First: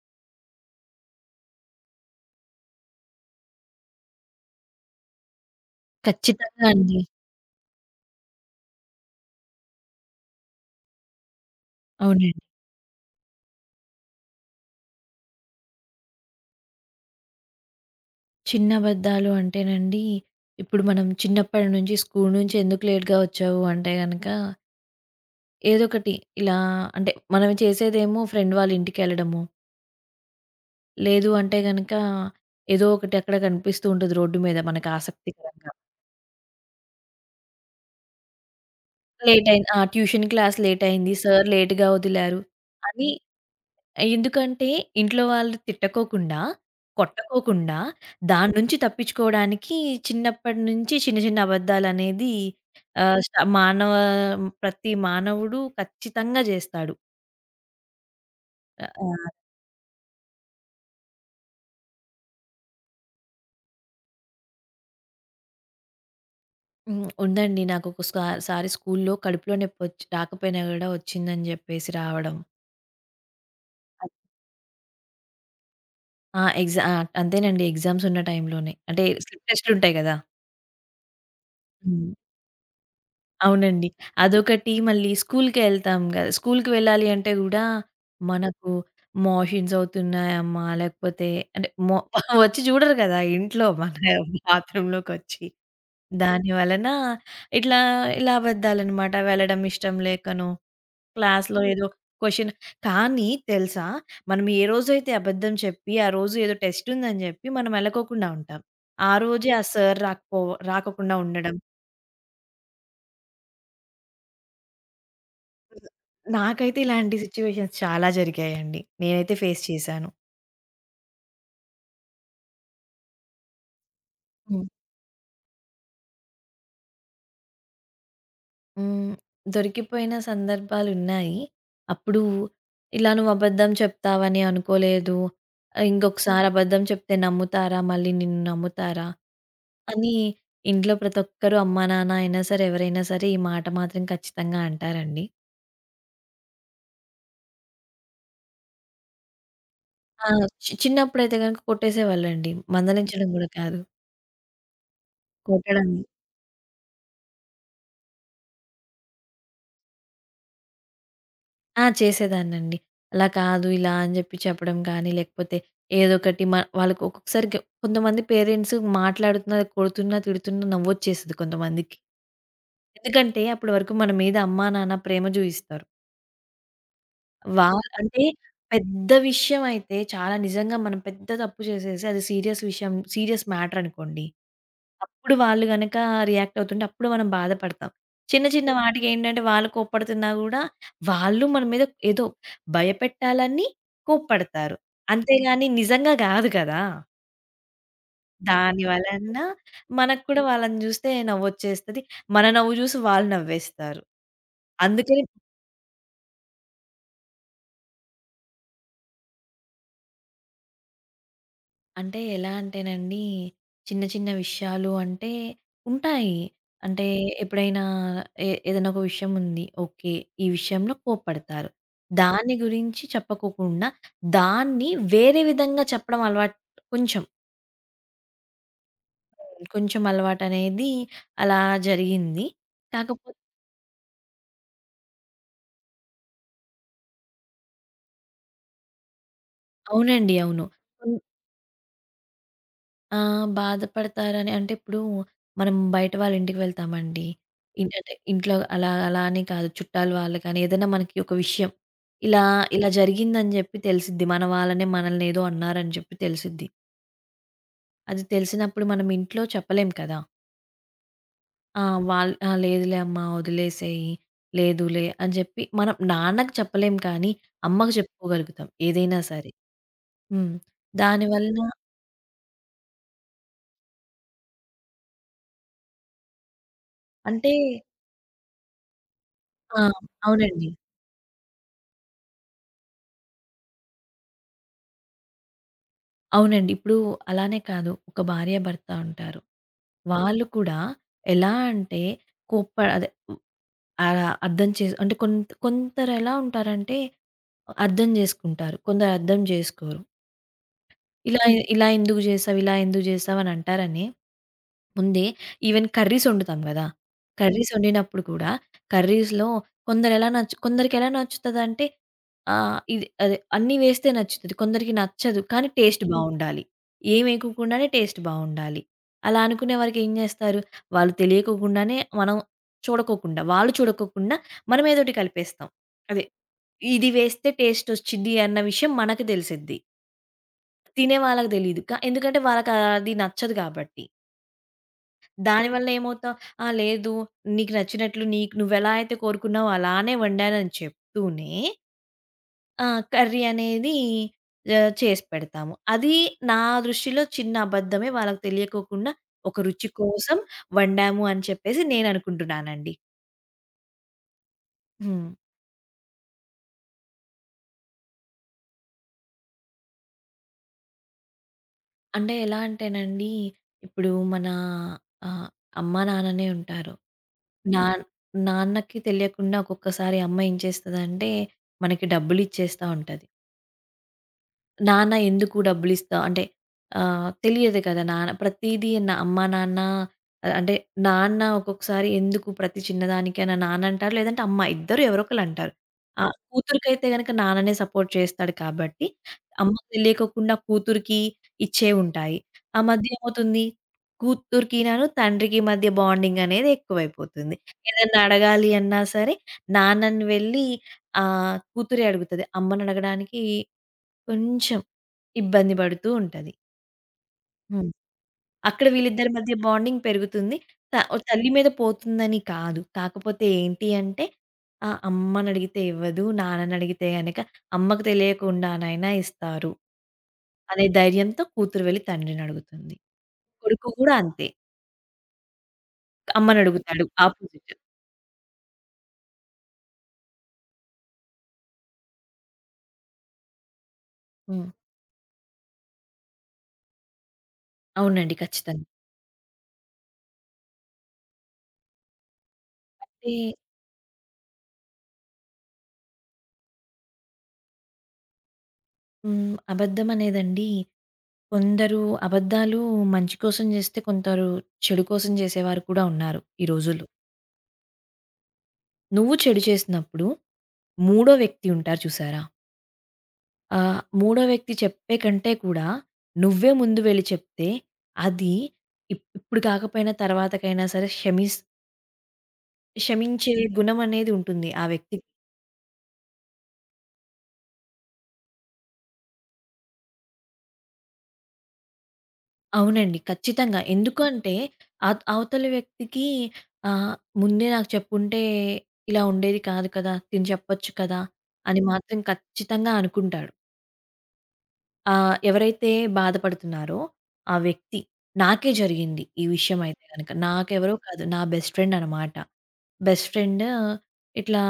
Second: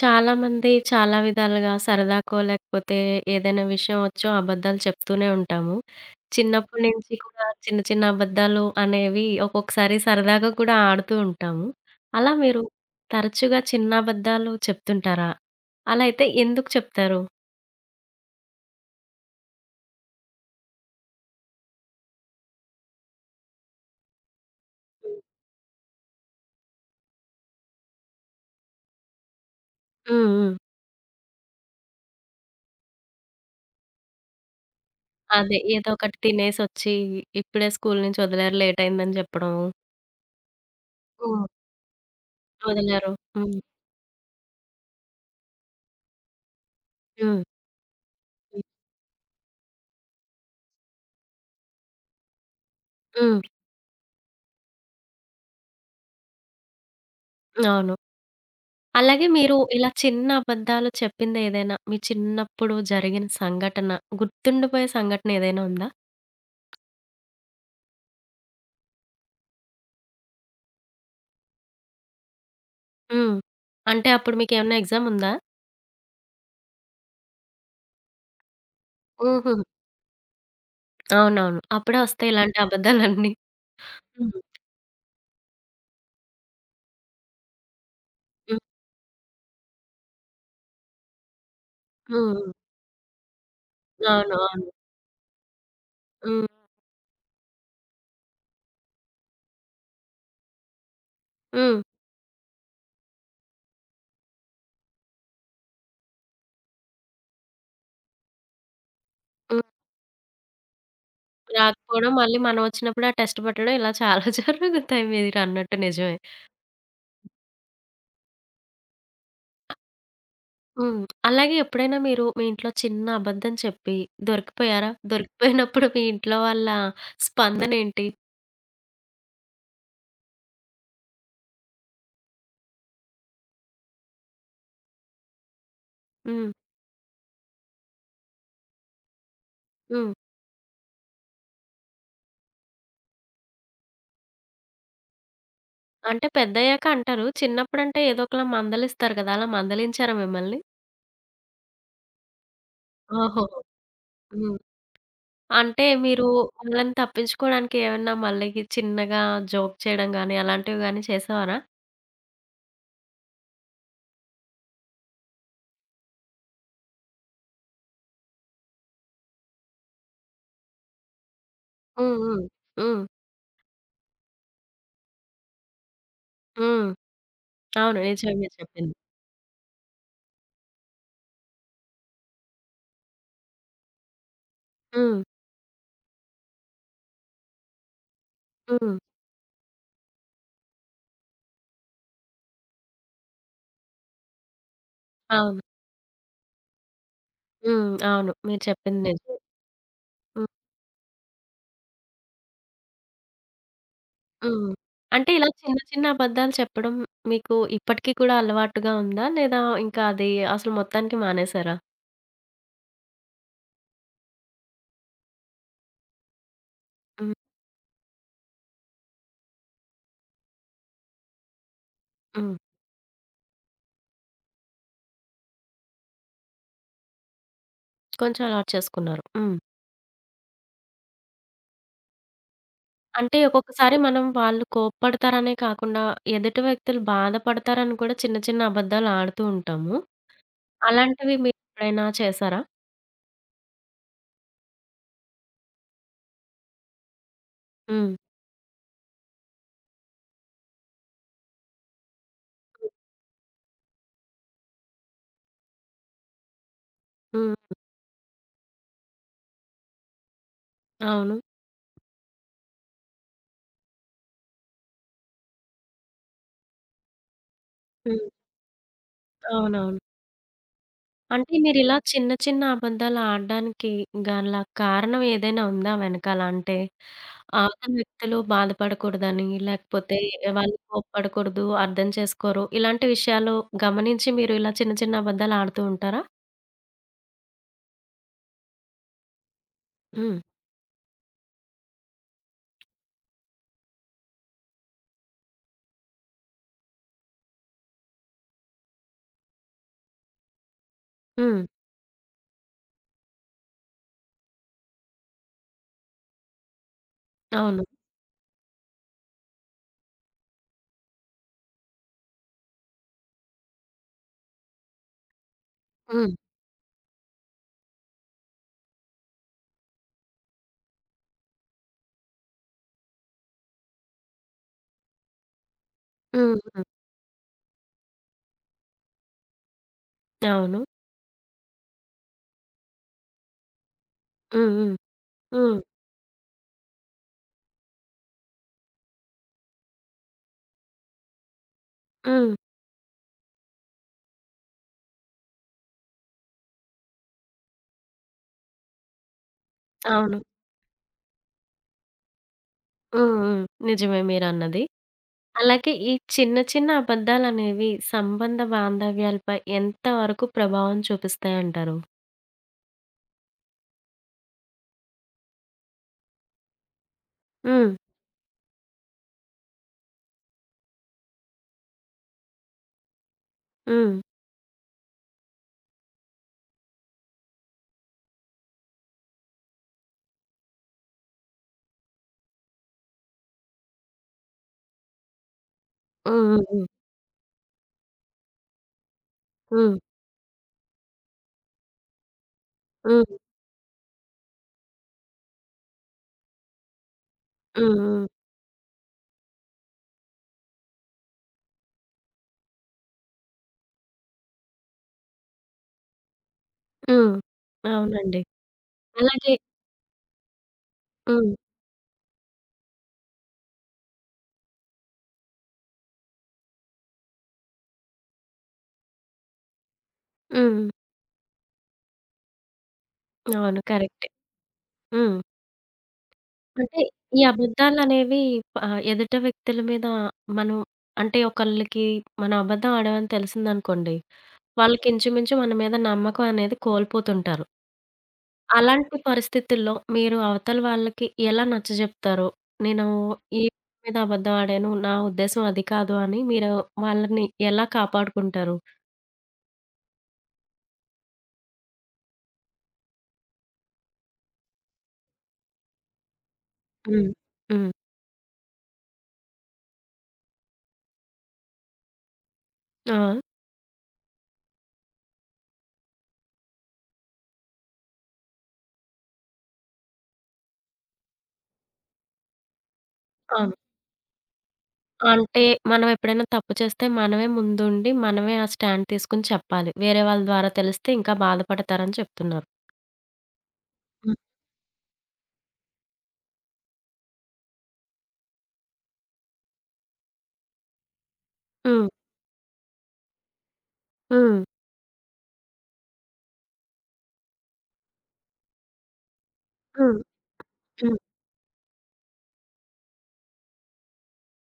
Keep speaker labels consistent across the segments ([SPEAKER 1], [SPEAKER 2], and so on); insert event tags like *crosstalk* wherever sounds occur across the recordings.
[SPEAKER 1] చాలామంది చాలా విధాలుగా సరదాకో లేకపోతే ఏదైనా విషయం వచ్చో అబద్ధాలు చెప్తూనే ఉంటాము.
[SPEAKER 2] ఖచ్చితంగా
[SPEAKER 1] చిన్నప్పటి
[SPEAKER 2] అండి.
[SPEAKER 1] నుంచి కూడా చిన్న చిన్న అబద్ధాలు అనేవి ఒక్కొక్కసారి సరదాగా కూడా ఆడుతూ ఉంటాము.
[SPEAKER 2] అవునండి.
[SPEAKER 1] అలా మీరు తరచుగా చిన్న అబద్ధాలు చెప్తుంటారా? అలా అయితే ఎందుకు చెప్తారు?
[SPEAKER 2] చిన్న అబద్ధాలు అంటేనండి, ఇప్పుడు మనం చిన్నప్పటి నుంచి స్కూల్ నుంచి ఎందుకు లేట్‌గా వచ్చావు అంటే గనక,
[SPEAKER 1] హ్మ్.
[SPEAKER 2] ఏదో ఒకటి ఇలా అంటే మనం చేసేదేమో ఫ్రెండ్ వాళ్ళ ఇంటికెళ్ళడము.
[SPEAKER 1] హ్మ్.
[SPEAKER 2] లేదు అంటే గనక, ఏదో ఒకటి అక్కడ కనిపిస్తూ ఉంటది రోడ్డు మీద మనకు
[SPEAKER 1] అదే
[SPEAKER 2] ఆసక్తికరంగా.
[SPEAKER 1] ఏదో ఒకటి తినేసొచ్చి ఇప్పుడే స్కూల్ నుంచి వదిలారు లేట్ అయిందని
[SPEAKER 2] లేట్
[SPEAKER 1] చెప్పడము.
[SPEAKER 2] అయింది. ఆ! ట్యూషన్ క్లాస్ లేట్ అయింది. సార్
[SPEAKER 1] హ్మ్.
[SPEAKER 2] లేట్‌గా వదిలారు అని
[SPEAKER 1] వదిలారు. హ్మ్.
[SPEAKER 2] ఎందుకంటే, ఇంట్లో వాళ్ళు తిట్టుకోకుండా,
[SPEAKER 1] హ్మ్.
[SPEAKER 2] కొట్టుకోకుండా, దాని
[SPEAKER 1] హ్మ్.
[SPEAKER 2] నుంచి తప్పించుకోవడానికి చిన్నప్పటి నుంచి చిన్న చిన్న అబద్దాలనేది ఆహ్, స్ట
[SPEAKER 1] హ్మ్.
[SPEAKER 2] మానవ ప్రతి మానవుడు ఖచ్చితంగా జేస్తాడు.
[SPEAKER 1] అవును.
[SPEAKER 2] ఆహ్,
[SPEAKER 1] అలాగే మీరు ఇలా చిన్న అబద్ధాలు చెప్పిందేదైనా, మీ చిన్నప్పుడు జరిగిన సంఘటన, గుర్తుండిపోయే సంఘటన ఏదైనా ఉందా?
[SPEAKER 2] హ్మ్. ఉందండి నాకొక సారి స్కూల్లో కడుపులో నొప్పొచ్చి రాకపోయినా గూడా వచ్చిందని జెప్పేసి రావడం.
[SPEAKER 1] హ్మ్. అంటే అప్పుడు మీకేమన్నా ఎగ్జామ్ ఉందా?
[SPEAKER 2] ఆ! ఎగ్జా అంతేనండి ఎగ్జామ్స్ ఉన్న టైంలోనే. అంటే స్లిప్
[SPEAKER 1] హుహు.
[SPEAKER 2] టెస్ట్‌లుంటాయి గదా!
[SPEAKER 1] అవునవును. అప్పుడే
[SPEAKER 2] హ్మ్.
[SPEAKER 1] వస్తాయి ఇలాంటి అబద్ధాలన్నీ.
[SPEAKER 2] అవునండి.
[SPEAKER 1] హ్మ్.
[SPEAKER 2] అదొకటి మళ్ళీ స్కూలుకే ఎళ్తాం గదా! స్కూలుకి వెళ్ళాలి అంటే గూడా
[SPEAKER 1] హ్మ్.
[SPEAKER 2] మనకు మోషన్స్ అవుతున్నాయమ్మా! లేకపోతే అంటే మొ
[SPEAKER 1] హ్మ్.
[SPEAKER 2] *laughs*
[SPEAKER 1] హ్మ్.
[SPEAKER 2] వచ్చి చూడరు గదా! ఇంట్లో మన
[SPEAKER 1] అవును. అవును.
[SPEAKER 2] బాత్రూమ్‌లోకొచ్చి.
[SPEAKER 1] హ్మ్.
[SPEAKER 2] దాని వలన ఇట్లా ఇలా అబద్దాలనమాట. వెళ్ళడం ఇష్టం లేకనో, క్లాస్‌లో
[SPEAKER 1] హ్మ్.
[SPEAKER 2] ఏదో క్వెషన్ కానీ తెలుసా? మనం ఏ రోజైతే అబద్ధం చెప్పి, ఆ రోజు ఏదో టెస్ట్ ఉందని జెప్పి మనం ఎళ్ళకోకుండా ఉంటాం. ఆ రోజే ఆ
[SPEAKER 1] హ్మ్.
[SPEAKER 2] సార్ రాకోకుండా ఉండడం.
[SPEAKER 1] రాకపోవడం, మళ్ళీ మనం వచ్చినప్పుడు ఆ టెస్ట్ పెట్టడం ఇలా చాలా *laughs* జరుగుతాయి, మీరన్నట్టు నిజమే.
[SPEAKER 2] నాకైతే ఇలాంటి సిట్యుయేషన్స్ చాలా జరిగాయండి. నేనైతే ఫేస్ చేశాను.
[SPEAKER 1] హ్మ్. అలాగే ఎప్పుడైనా మీరు మీ ఇంట్లో చిన్న అబద్ధం చెప్పి
[SPEAKER 2] హ్మ్.
[SPEAKER 1] దొరికిపోయారా? దొరికిపోయినప్పుడు మీ ఇంట్లో వాళ్ళ స్పందనేంటి?
[SPEAKER 2] హ్మ్. దొరికిపోయిన సందర్భాలున్నాయి. అప్పుడు ఇలా నువ్వు అబద్ధం చెప్తావని అనుకోలేదు. ఇంకొకసారి
[SPEAKER 1] హ్మ్.
[SPEAKER 2] అబద్ధం చెప్తే నమ్ముతారా? మళ్ళీ నిన్ను నమ్ముతారా?
[SPEAKER 1] హ్మ్.
[SPEAKER 2] అని ఇంట్లో ప్రతి ఒక్కరు అమ్మా, నాన్న అయినా సరే, ఎవరైనా సరే ఈ మాట మాత్రం ఖచ్చితంగా అంటారండి.
[SPEAKER 1] అంటే పెద్దయ్యాక అంటారు. చిన్నప్పుడంటే ఏదో ఒకలా మందలిస్తారు కదా! అలా మందలించారా
[SPEAKER 2] ఆ!
[SPEAKER 1] మిమ్మల్ని?
[SPEAKER 2] చి చిన్నప్పుడైతే గనుక కొట్టేసేవాళ్ళండి. మందలించడం గూడా
[SPEAKER 1] ఓహోహో!
[SPEAKER 2] కాదు.
[SPEAKER 1] హ్మ్. అంటే
[SPEAKER 2] కొట్టడం.
[SPEAKER 1] మీరు వాళ్ళని తప్పించుకోవడానికి ఏమన్నా మళ్ళీ చిన్నగా జోక్ చేయడం గాని, అలాంటివి గాని చేసేవారా?
[SPEAKER 2] ఆ! చేసేదాన్నండి. అలా కాదు, ఇలా అని జెప్పి చెప్పడం కానీ, లేకపోతే ఏదోకటి మ వాళ్ళకి ఒక్కొక్కసారి కొంతమంది పేరెంట్స్ మాట్లాడుతున్నా, కొడుతున్నా, తిడుతున్నా నవ్వొచ్చేస్తది కొంతమందికి.
[SPEAKER 1] హ్మ్. హ్మ్. హ్మ్.
[SPEAKER 2] ఎందుకంటే అప్పటి వరకు మన మీద అమ్మా, నాన్న ప్రేమ జూయిస్తారు.
[SPEAKER 1] హ్మ్.
[SPEAKER 2] వాళ్
[SPEAKER 1] అవును.
[SPEAKER 2] అంటే
[SPEAKER 1] నిజమే మీరు చెప్పింది.
[SPEAKER 2] పెద్ద విషయం అయితే చాలా నిజంగా మనం పెద్ద తప్పు చేసేసి అది సీరియస్ మ్యాటర్ అనుకోండి
[SPEAKER 1] హ్మ్.
[SPEAKER 2] అప్పుడు వాళ్ళు గనక రియాక్ట్ అవుతుంటే అప్పుడు మనం బాధపడతాం. చిన్న చిన్న
[SPEAKER 1] హ్మ్.
[SPEAKER 2] వాటికేంటంటే వాళ్ళు కోప్పడుతున్నా గూడా వాళ్ళు మన మీద ఏదో భయపెట్టాలని కోప్పడతారు.
[SPEAKER 1] అవును.
[SPEAKER 2] అంతేగాని నిజంగా గాదు కదా!
[SPEAKER 1] హ్మ్. అవును. మీరు
[SPEAKER 2] దాని
[SPEAKER 1] చెప్పింది
[SPEAKER 2] వలన
[SPEAKER 1] నిజమే.
[SPEAKER 2] మనకు కూడా
[SPEAKER 1] హ్మ్.
[SPEAKER 2] వాళ్ళని జూస్తే నవ్వొచ్చేస్తది. మన నవ్వు జూసి వాళ్ళు నవ్వేస్తారు.
[SPEAKER 1] హ్మ్.
[SPEAKER 2] అందుకని
[SPEAKER 1] అంటే ఇలా చిన్న చిన్న అబద్ధాలు చెప్పడం మీకు ఇప్పటికి కూడా అలవాటుగా ఉందా? లేదా ఇంకా అది అసలు మొత్తానికి మానేసారా?
[SPEAKER 2] అంటే ఎలా అంటేనండి, చిన్న చిన్న విషయాలు అంటే ఉంటాయి. అంటే
[SPEAKER 1] హ్మ్.
[SPEAKER 2] ఎప్పుడైనా ఏదైనా ఒక విషయం ఉంది. ఓకే. ఈ విషయంలో కోప్పడతారు. దాని
[SPEAKER 1] హ్మ్.
[SPEAKER 2] గురించి చెప్పకోకుండా, దాన్ని వేరే విధంగా చెప్పడం అలవాటు కొంచెం,
[SPEAKER 1] కొంచెం అలాట్ చేసుకున్నారు. హ్మ్.
[SPEAKER 2] అవును. కొంచెం అలవాటనేది అలా జరిగింది. కాకపోతే
[SPEAKER 1] అంటే సో ఒక్కొక్కసారి మనం వాళ్ళు కోప్పడతారనే కాకుండా, ఎదుటి వ్యక్తులు బాధపడతారని కూడా చిన్న చిన్న అబద్దాలు ఆడుతూ ఉంటాము.
[SPEAKER 2] అవునండి. అవును.
[SPEAKER 1] అలాంటివి మీరెప్పుడైనా చేశారా?
[SPEAKER 2] ఆ! బాధపడతారని అంటే ఇప్పుడు మనం బయట వాళ్ళ ఇంటికి వెళ్తామండి. ఇన్ అంటే
[SPEAKER 1] హ్మ్.
[SPEAKER 2] ఇంట్లో అలా అలా అని కాదు. చుట్టాలు వాళ్ళు కానీ ఏదైనా మనకి ఒక విషయం ఇలా ఇలా జరిగిందని జెప్పి తెలిసిద్ది. మన వాళ్ళనే మనల్ని ఏదో అన్నారని జెప్పి తెలిసిద్ది.
[SPEAKER 1] హ్మ్.
[SPEAKER 2] అది తెలిసినప్పుడు మనం ఇంట్లో చెప్పలేం కదా!
[SPEAKER 1] అవును.
[SPEAKER 2] ఆ! వాళ్ ఆ! లేదులే అమ్మ వదిలేసేయి. లేదులే అని జెప్పి మనం నాన్నకి చెప్పలేం కానీ అమ్మకి
[SPEAKER 1] హ్మ్.
[SPEAKER 2] చెప్పుకోగలుగుతాం ఏదైనా సరే.
[SPEAKER 1] అవునవును.
[SPEAKER 2] హ్మ్. దానివల్ల
[SPEAKER 1] అంటే మీరిలా చిన్న చిన్న అబద్దాలు ఆడడానికి గల కారణం ఏదైనా ఉందా వెనకాల? అంటే
[SPEAKER 2] అంటే
[SPEAKER 1] అవతల వ్యక్తులు బాధపడకూడదని,
[SPEAKER 2] ఆ!
[SPEAKER 1] లేకపోతే
[SPEAKER 2] అవునండి.
[SPEAKER 1] వాళ్ళు కోప్పడకూడదు, అర్థం చేసుకోరు. ఇలాంటి విషయాలు గమనించి మీరు ఇలా చిన్న చిన్న అబద్దాలు ఆడుతూ ఉంటారా?
[SPEAKER 2] అవునండి. ఇప్పుడు అలానే కాదు. ఒక భార్యాభర్త ఉంటారు.
[SPEAKER 1] హ్మ్.
[SPEAKER 2] వాళ్ళు కూడా ఎలా అంటే కోప్ప అదే ఆహ్, అర్థం చేసు అంటే కొందరెలా ఉంటారంటే అర్థం జేసుకుంటారు. కొందరు అర్థం జేసుకోరు. ఇలా
[SPEAKER 1] హ్మ్.
[SPEAKER 2] ఇలా ఎందుకు జేశావు? ఇలా ఎందుకు జేశావు? అని అంటారని, ముందే ఈవెన్ కర్రీస్ వండుతాం గదా! కర్రీస్
[SPEAKER 1] అవును.
[SPEAKER 2] వండినప్పుడు కూడా కర్రీస్‌లో కొందరెలా నచ్చు కొందరికెలా నచ్చుతదంటే ఇది అదే అన్నీ వేస్తే నచ్చుతది. కొందరికి నచ్చదు. కానీ టేస్ట్
[SPEAKER 1] హ్మ్.
[SPEAKER 2] బావుండాలి. ఏమేయకోకుండానే టేస్ట్ బావుండాలి. అలా అనుకునే వరకు ఏం జేస్తారు? వాళ్ళు తెలియకోకుండానే మనం చూడకోకుండా, వాళ్ళు చూడకోకుండా మనం ఏదోటి కలిపేస్తాం. అదే
[SPEAKER 1] హ్మ్. హ్మ్.
[SPEAKER 2] ఇది వేస్తే టేస్ట్ ఒచ్చిద్ది అన్న విషయం మనకు తెలిసిద్ది.
[SPEAKER 1] అవును.
[SPEAKER 2] తినే వాళ్ళకి తెలీదు. ఎందుకంటే వాళ్ళకది నచ్చదు కాబట్టి.
[SPEAKER 1] హ్మ్. హ్మ్. హ్మ్.
[SPEAKER 2] దానివల్ల ఏమవుతాం, "ఆ! లేదు నీకు నచ్చినట్లు నీకు నువ్వెలా అయితే కోరుకున్నావో అలానే వండానని" చెప్తూనే
[SPEAKER 1] హ్మ్.
[SPEAKER 2] కర్రీ అనేది చేసి పెడతాము. అది నా దృష్టిలో చిన్న అబద్ధమే. వాళ్ళకి తెలియకోకుండా ఒక రుచి కోసం
[SPEAKER 1] అవును.
[SPEAKER 2] వండాము అని చెప్పేసి నేననుకుంటున్నానండి.
[SPEAKER 1] హ్మ్. హ్మ్. నిజమే మీరన్నది.
[SPEAKER 2] హ్మ్.
[SPEAKER 1] అలాగే ఈ చిన్న చిన్న అబద్ధాలనేవి సంబంధ బాంధవ్యాలపై ఎంత వరకు ప్రభావం చూపిస్తాయంటారు?
[SPEAKER 2] అంటే ఎలా అంటేనండి, ఇప్పుడు మన ఆహ్, అమ్మ, నాన్ననే ఉంటారు.
[SPEAKER 1] హ్మ్.
[SPEAKER 2] హ్మ్. నాన్నకి తెలియకుండా ఒక్కొక్కసారి అమ్మ ఏం చేస్తదంటే, మనకి డబ్బులిచ్చేస్తా ఉంటది.
[SPEAKER 1] హ్మ్.
[SPEAKER 2] నాన్న ఎందుకు డబ్బులిస్తావు? అంటే తెలియదు కదా! నాన్న ప్రతీదీ నా అమ్మ, నాన్న ఆహ్, అంటే నాన్న ఒక్కొక్కసారి ఎందుకు ప్రతి చిన్నదానికైనా నాన్న అంటారు. లేదంటే అమ్మ ఇద్దరు ఎవరో ఒకళ్ళంటారు. ఆ!
[SPEAKER 1] హ్మ్. హ్మ్.
[SPEAKER 2] కూతురికైతే గనక నాన్ననే సపోర్ట్ చేస్తాడు కాబట్టి,
[SPEAKER 1] హ్మ్.
[SPEAKER 2] అమ్మకు
[SPEAKER 1] హ్మ్.
[SPEAKER 2] తెలియకోకుండా కూతురికి ఇచ్చేవి ఉంటాయి. ఆ మధ్య
[SPEAKER 1] హ్మ్.
[SPEAKER 2] ఏమవుతుంది? కూతురికినను, తండ్రికి మధ్య బాండింగ్ అనేది ఎక్కువైపోతుంది.
[SPEAKER 1] హ్మ్.
[SPEAKER 2] ఏదన్నా
[SPEAKER 1] హ్మ్.
[SPEAKER 2] అడగాలి అన్నా సరే, నాన్నని వెళ్ళి కూతురే అడుగుతది. అమ్మని అడగడానికి కొంచెం ఇబ్బంది పడుతూ ఉంటది.
[SPEAKER 1] హ్మ్.
[SPEAKER 2] హ్మ్.
[SPEAKER 1] అవునండి.
[SPEAKER 2] అక్కడ వీళ్ళిద్దరి మధ్య
[SPEAKER 1] అలాగే
[SPEAKER 2] బాండింగ్ పెరుగుతుంది. త తల్లి
[SPEAKER 1] హ్మ్.
[SPEAKER 2] మీద పోతుందని కాదు. కాకపోతే ఏంటి అంటే అమ్మనడిగితే ఇవ్వదు. నాన్ననడిగితే గనక అమ్మకు తెలియకుండానైనా ఇస్తారు. అనే
[SPEAKER 1] హ్మ్.
[SPEAKER 2] ధైర్యంతో కూతురు వెళ్లి తండ్రినడుగుతుంది.
[SPEAKER 1] అవును.
[SPEAKER 2] కొడుకు గూడా
[SPEAKER 1] కరెక్టే.
[SPEAKER 2] అంతే.
[SPEAKER 1] హ్మ్. అంటే
[SPEAKER 2] అమ్మనడుగుతాడు
[SPEAKER 1] ఈ
[SPEAKER 2] ఆపోజిట్.
[SPEAKER 1] అబద్ధాలనేవి ఎదుట వ్యక్తుల మీద మనం అంటే ఒకళ్ళకి మనం అబద్ధం ఆడామని తెలిసిందనుకోండి.
[SPEAKER 2] హ్మ్.
[SPEAKER 1] వాళ్ళకి ఇంచుమించు మన మీద నమ్మకం అనేది కోల్పోతుంటారు.
[SPEAKER 2] అవునండి. ఖచ్చితంగా.
[SPEAKER 1] అలాంటి పరిస్థితుల్లో మీరు అవతల వాళ్ళకి ఎలా నచ్చజెప్తారో, నేను
[SPEAKER 2] అంటే
[SPEAKER 1] ఈ మీద అబద్ధం ఆడాను. నా ఉద్దేశ్యం అది కాదు అని మీరు వాళ్ళని ఎలా కాపాడుకుంటారు?
[SPEAKER 2] హ్మ్. అబద్ధం అనేదండి కొందరు అబద్ధాలు మంచి కోసం చేస్తే, కొందరు చెడు కోసం చేసేవారు కూడా ఉన్నారు ఈ రోజుల్లో.
[SPEAKER 1] హ్మ్. హ్మ్.
[SPEAKER 2] నువ్వు చెడు చేసినప్పుడు మూడో వ్యక్తి ఉంటారు చూసారా?
[SPEAKER 1] ఆ!
[SPEAKER 2] మూడో వ్యక్తి చెప్పే కంటే కూడా నువ్వే ముందు వెళ్లి చెప్తే అది ఇప్పుడు కాకపోయినా తర్వాతకైనా సరే క్షమించే
[SPEAKER 1] ఆ!
[SPEAKER 2] గుణం అనేది ఉంటుంది ఆ వ్యక్తికి.
[SPEAKER 1] అంటే మనం ఎప్పుడైనా తప్పు చేస్తే మనమే ముందుండి, మనమే ఆ స్టాండ్ తీసుకొని చెప్పాలి. వేరే వాళ్ళ ద్వారా తెలిస్తే ఇంకా బాధపడతారని చెప్తున్నారు.
[SPEAKER 2] అవునండి. ఖచ్చితంగా.
[SPEAKER 1] హ్మ్.
[SPEAKER 2] ఎందుకంటే అవతలి వ్యక్తికి ఆహ్, ముందే నాకు చెప్పుంటే ఇలా ఉండేది కాదు కదా! తిను చెప్పొచ్చు కదా! అని
[SPEAKER 1] హ్మ్.
[SPEAKER 2] మాత్రం ఖచ్చితంగా అనుకుంటాడు.
[SPEAKER 1] హ్మ్.
[SPEAKER 2] ఎవరైతే బాధపడుతున్నారో ఆ వ్యక్తి నాకే జరిగింది ఈ విషయం అయితే
[SPEAKER 1] హ్మ్.
[SPEAKER 2] గనక. నాకెవరో
[SPEAKER 1] హ్మ్.
[SPEAKER 2] కాదు నా బెస్ట్ ఫ్రెండ్ అనమాట. బెస్ట్ ఫ్రెండ్ ఇట్లా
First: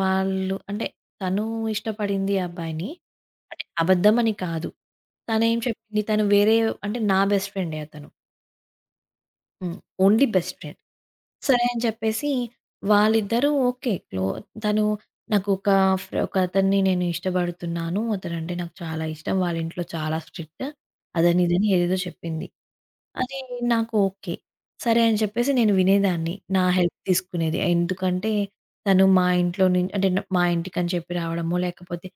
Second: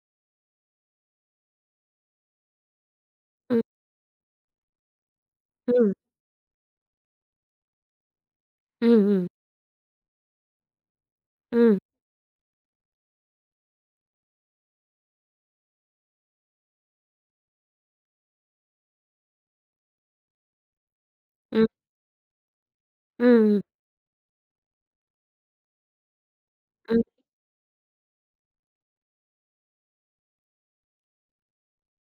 [SPEAKER 2] వాళ్ళు అంటే తను ఇష్టపడింది ఆ అబ్బాయిని.
[SPEAKER 1] హ్మ్.
[SPEAKER 2] అంటే అబద్ధమని కాదు. తనేం
[SPEAKER 1] హ్మ్.
[SPEAKER 2] చెప్పింది తను వేరే అంటే నా బెస్ట్ ఫ్రెండే అతను.
[SPEAKER 1] హ్మ్. హ్మ్.
[SPEAKER 2] హ్మ్. Only best friend. సరే
[SPEAKER 1] హ్మ్.
[SPEAKER 2] అని చెప్పేసి వాళ్ళిద్దరూ ఓకే. తను నాకొక ఒకతన్ని నేను ఇష్టపడుతున్నాను. అతనంటే నాకు చాలా ఇష్టం. వాళ్ళ ఇంట్లో చాలా స్ట్రిక్ట్. అదని ఇదని
[SPEAKER 1] హ్మ్.
[SPEAKER 2] ఏదేదో చెప్పింది. అది
[SPEAKER 1] హ్మ్.
[SPEAKER 2] నాకు ఓకే. సరే అని చెప్పేసి నేను వినేదాన్ని. నా హెల్ప్
[SPEAKER 1] హ్మ్.
[SPEAKER 2] తీసుకునేది. ఎందుకంటే తను మా ఇంట్లో నుం అంటే న మా ఇంటికని చెప్పి రావడమో, లేకపోతే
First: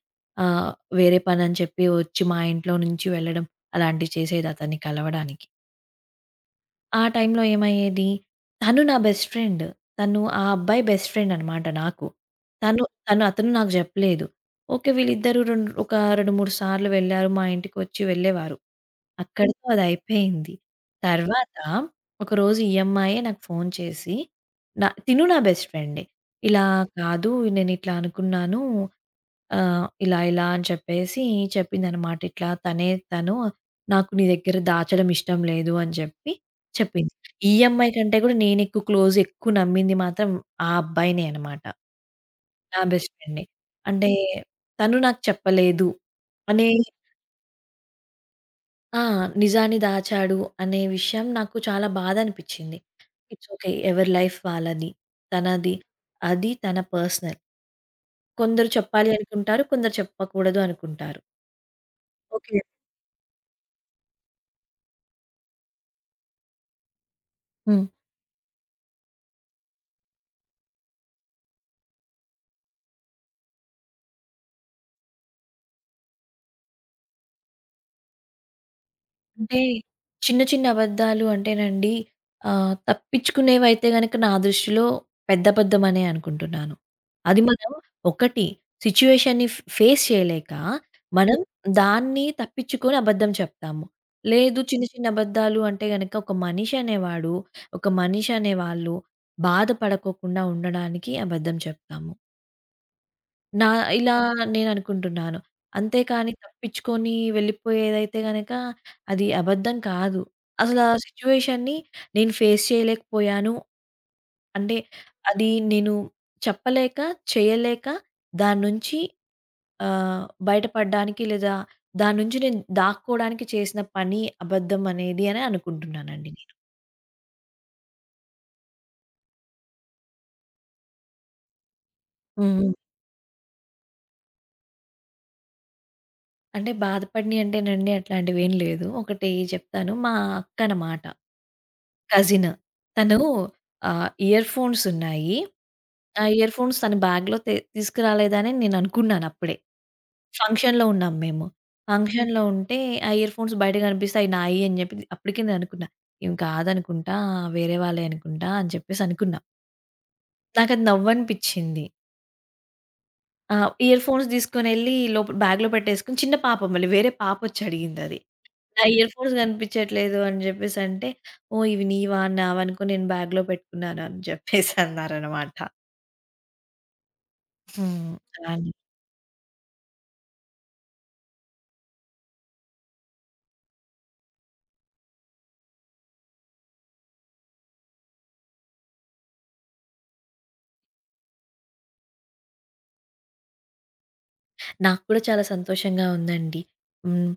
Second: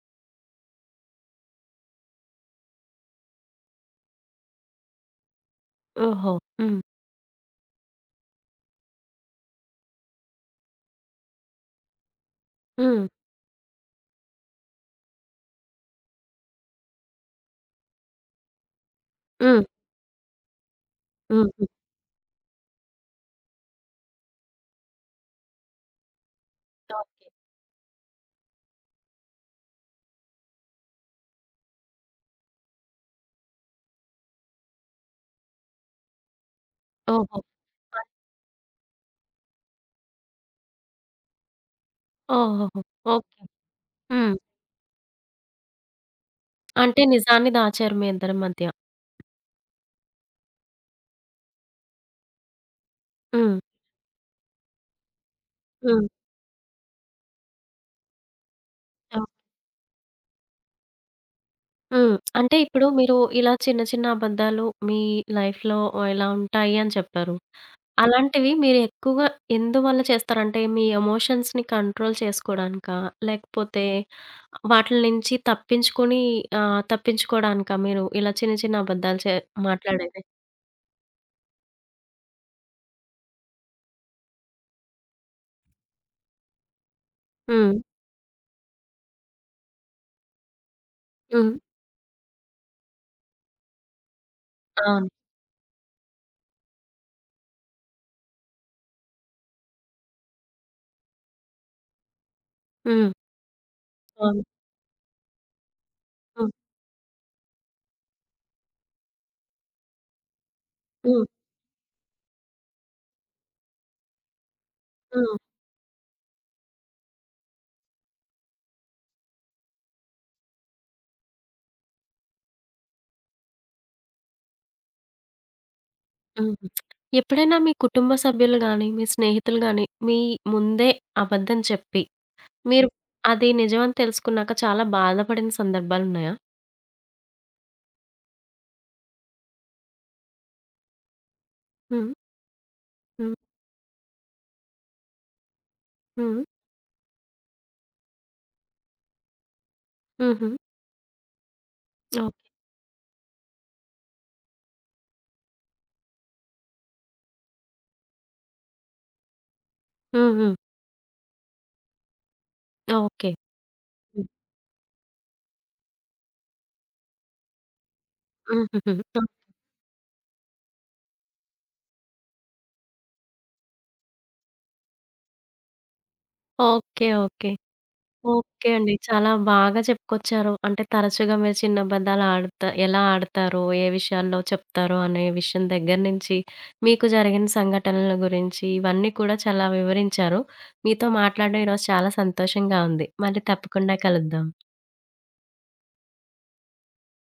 [SPEAKER 2] ఆహ్, వేరే పనని చెప్పి వచ్చి మా ఇంట్లో నుంచి వెళ్ళడం అలాంటివి చేసేది అతన్ని కలవడానికి.
[SPEAKER 1] ఓహో! హ్మ్.
[SPEAKER 2] ఆ టైంలో ఏమయ్యేది, తను నా బెస్ట్ ఫ్రెండ్. తను ఆ అబ్బాయి బెస్ట్ ఫ్రెండ్ అనమాట నాకు. తను
[SPEAKER 1] హ్మ్.
[SPEAKER 2] తను అతను నాకు జెప్పలేదు. ఓకే. వీళ్ళిద్దరూ ఒక 2, 3 సార్లు వెళ్లారు. మా ఇంటికొచ్చి వెళ్ళేవారు.
[SPEAKER 1] హ్మ్.
[SPEAKER 2] అక్కడితో అదయిపోయింది.
[SPEAKER 1] హ్మ్.
[SPEAKER 2] తర్వాత
[SPEAKER 1] హ్మ్.
[SPEAKER 2] ఒకరోజు ఈ అమ్మాయే నాకు ఫోను చేసి, తిను నా బెస్ట్ ఫ్రెండే. ఇలా
[SPEAKER 1] ఓహ్!
[SPEAKER 2] కాదు నేనిట్లా అనుకున్నాను ఆ! ఇలా ఇలా అని చెప్పేసి చెప్పిందనమాట. ఇట్లా తను నాకు నీ దగ్గర దాచడం ఇష్టం లేదు అని చెప్పి చెప్పింది.
[SPEAKER 1] ఓహో!
[SPEAKER 2] ఈ అమ్మాయి కంటే కూడా నేను ఎక్కువ క్లోజ్ ఎక్కువ నమ్మింది మాత్రం ఆ అబ్బాయినే అనమాట. నా
[SPEAKER 1] ఓహోహో!
[SPEAKER 2] Best
[SPEAKER 1] okay.
[SPEAKER 2] ఫ్రెండ్‌ని. అంటే
[SPEAKER 1] హ్మ్.
[SPEAKER 2] తను నాకు చెప్పలేదు అనే
[SPEAKER 1] అంటే నిజాన్ని దాచారు మీ ఇద్దరి మధ్య.
[SPEAKER 2] ఆ! నిజాన్ని దాచాడు అనే విషయం నాకు చాలా బాధ అనిపిచ్చింది. ఇట్స్
[SPEAKER 1] హ్మ్.
[SPEAKER 2] ఓకే. ఎవరి లైఫ్ వాళ్ళది. తనది.
[SPEAKER 1] హ్మ్.
[SPEAKER 2] అది తన పర్సనల్. కొందరు చెప్పాలి
[SPEAKER 1] ఓహ్!
[SPEAKER 2] అనుకుంటారు. కొందరు చెప్పకూడదు అనుకుంటారు.
[SPEAKER 1] హ్మ్. అంటే
[SPEAKER 2] ఓకే.
[SPEAKER 1] ఇప్పుడు మీరు ఇలా చిన్న చిన్న అబద్ధాలు మీ లైఫ్‌లో ఇలా ఉంటాయి అని చెప్పారు.
[SPEAKER 2] హ్మ్.
[SPEAKER 1] అలాంటివి మీరెక్కువగా ఎందువల్ల చేస్తారంటే, మీ ఎమోషన్స్‌ని కంట్రోల్ చేసుకోడానికా? లేకపోతే వాటిల నుంచి తప్పించుకొని తప్పించుకోడానికా మీరు ఇలా చిన్న చిన్న అబద్ధాలు
[SPEAKER 2] అంటే
[SPEAKER 1] మాట్లాడేది?
[SPEAKER 2] చిన్న చిన్న అబద్ధాలు అంటేనండి తప్పించుకునేవైతే గనక నా దృష్టిలో పెద్ద అబద్ధమనే అనుకుంటున్నాను. అది మనం
[SPEAKER 1] హ్మ్.
[SPEAKER 2] ఒకటి సిట్యుయేషన్‌ని ఫేస్ చేయలేక మనం
[SPEAKER 1] హ్మ్.
[SPEAKER 2] దాన్ని తప్పించుకొని అబద్ధం చెప్తాము. లేదు చిన్న చిన్న
[SPEAKER 1] అవును.
[SPEAKER 2] అబద్ధాలు అంటే గనక ఒక మనిషి అనేవాళ్ళు బాధపడకోకుండా ఉండడానికి అబద్ధం చెప్తాము.
[SPEAKER 1] హ్మ్.
[SPEAKER 2] నా ఇలా
[SPEAKER 1] అవును.
[SPEAKER 2] నేననుకుంటున్నాను. అంతేకానీ
[SPEAKER 1] హ్మ్.
[SPEAKER 2] తప్పించుకొని వెళ్ళిపోయేదైతే గనక అది అబద్ధం కాదు. అసలా
[SPEAKER 1] హ్మ్.
[SPEAKER 2] సిట్యుయేషన్‌ని నేను ఫేస్ చేయలేకపోయాను. అంటే
[SPEAKER 1] హ్మ్.
[SPEAKER 2] అది నేను చెప్పలేక, చేయలేక దాని నుంచి ఆహ్, బయటపడడానికి లేదా దాని నుంచి నేను దాక్కోడానికి చేసిన పని అబద్ధం అనేది అని అనుకుంటున్నానండి నేను.
[SPEAKER 1] హ్మ్. ఎప్పుడైనా మీ కుటుంబ సభ్యులు గానీ, మీ స్నేహితులు గానీ, మీ ముందే అబద్ధం చెప్పి,
[SPEAKER 2] హ్మ్.
[SPEAKER 1] మీరు అది నిజమని తెలుసుకున్నాక చాలా బాధపడిన సందర్భాలున్నాయా?
[SPEAKER 2] అంటే బాధపడినయి అంటేనండి అట్లాంటివేం లేదు. ఒకటి చెప్తాను. మా అక్కనమాట.
[SPEAKER 1] హ్మ్.
[SPEAKER 2] కజిన్. తను
[SPEAKER 1] హ్మ్.
[SPEAKER 2] ఇయర్‌ఫోన్స్ ఉన్నాయి. ఆ
[SPEAKER 1] హ్మ్.
[SPEAKER 2] ఇయర్‌ఫోన్స్ తన బ్యాగ్‌లో తీసుకురాలేదని నేను అనుకున్నానప్పుడే.
[SPEAKER 1] హుహు.
[SPEAKER 2] ఫంక్షన్‌లో ఉన్నాం మేము.
[SPEAKER 1] ఓకే.
[SPEAKER 2] ఫంక్షన్‌లో ఉంటే ఆ ఇయర్‌ఫోన్స్ బయట కనిపిస్తే అయి నాయి అని చెప్పి అప్పటికే నేను అనుకున్నా. ఇవి కాదనుకుంటా వేరే వాళ్ళయి అనుకుంటా అని చెప్పేసి అనుకున్నా.
[SPEAKER 1] హ్మ్. హ్మ్.
[SPEAKER 2] నాకది నవ్వనిపించింది.
[SPEAKER 1] ఓకే.
[SPEAKER 2] ఆ! ఇయర్‌ఫోన్స్
[SPEAKER 1] హ్మ్.
[SPEAKER 2] తీసుకొనెళ్ళి లోపల బ్యాగ్‌లో పెట్టేసుకొని చిన్న పాప మళ్ళీ వేరే పాపొచ్చడిగిందది. ఆ
[SPEAKER 1] హుహుహు.
[SPEAKER 2] ఇయర్
[SPEAKER 1] ఆ!
[SPEAKER 2] ఫోన్స్ కనిపించట్లేదు అని జెప్పేసంటే, ఓహ్! ఇవి నీవా? నావి అనుకోని నేను బ్యాగ్‌లో పెట్టుకున్నాను అని జెప్పేసి అన్నారనమాట.
[SPEAKER 1] ఓకే. ఓకే.
[SPEAKER 2] హ్మ్. అలా
[SPEAKER 1] ఓకే
[SPEAKER 2] అని.
[SPEAKER 1] అండి. చాలా బాగా చెప్పుకొచ్చారు. అంటే తరచుగా మీరు చిన్న అబద్దాలు ఆడుతా ఎలా ఆడతారో, ఏ విషయాల్లో చెప్తారో అనే విషయం దగ్గర నుంచి, మీకు జరిగిన సంఘటనల గురించి ఇవన్నీ కూడా చాలా వివరించారు. మీతో మాట్లాడడం ఈరోజు చాలా సంతోషంగా ఉంది. మళ్ళీ తప్పకుండా కలుద్దాం.
[SPEAKER 2] నాకు కూడా చాలా సంతోషంగా ఉందండి. హ్మ్.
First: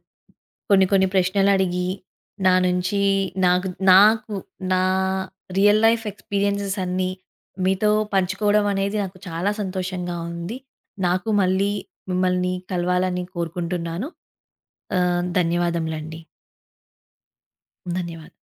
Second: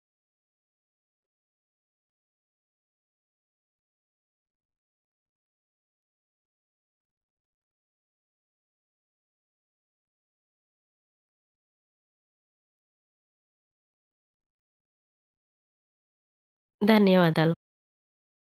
[SPEAKER 2] కొన్ని కొన్ని ప్రశ్నలడిగి, నా నుంచి నాకు నాకు నా రియల్ లైఫ్ ఎక్స్‌పీరియన్సెస్ అన్నీ మీతో పంచుకోవడం అనేది నాకు చాలా సంతోషంగా ఉంది. నాకు మళ్ళీ మిమ్మల్ని కలవాలని కోరుకుంటున్నాను. ధన్యవాదములండి.
[SPEAKER 1] ధన్యవాదాలు.
[SPEAKER 2] ధన్యవాదాలు.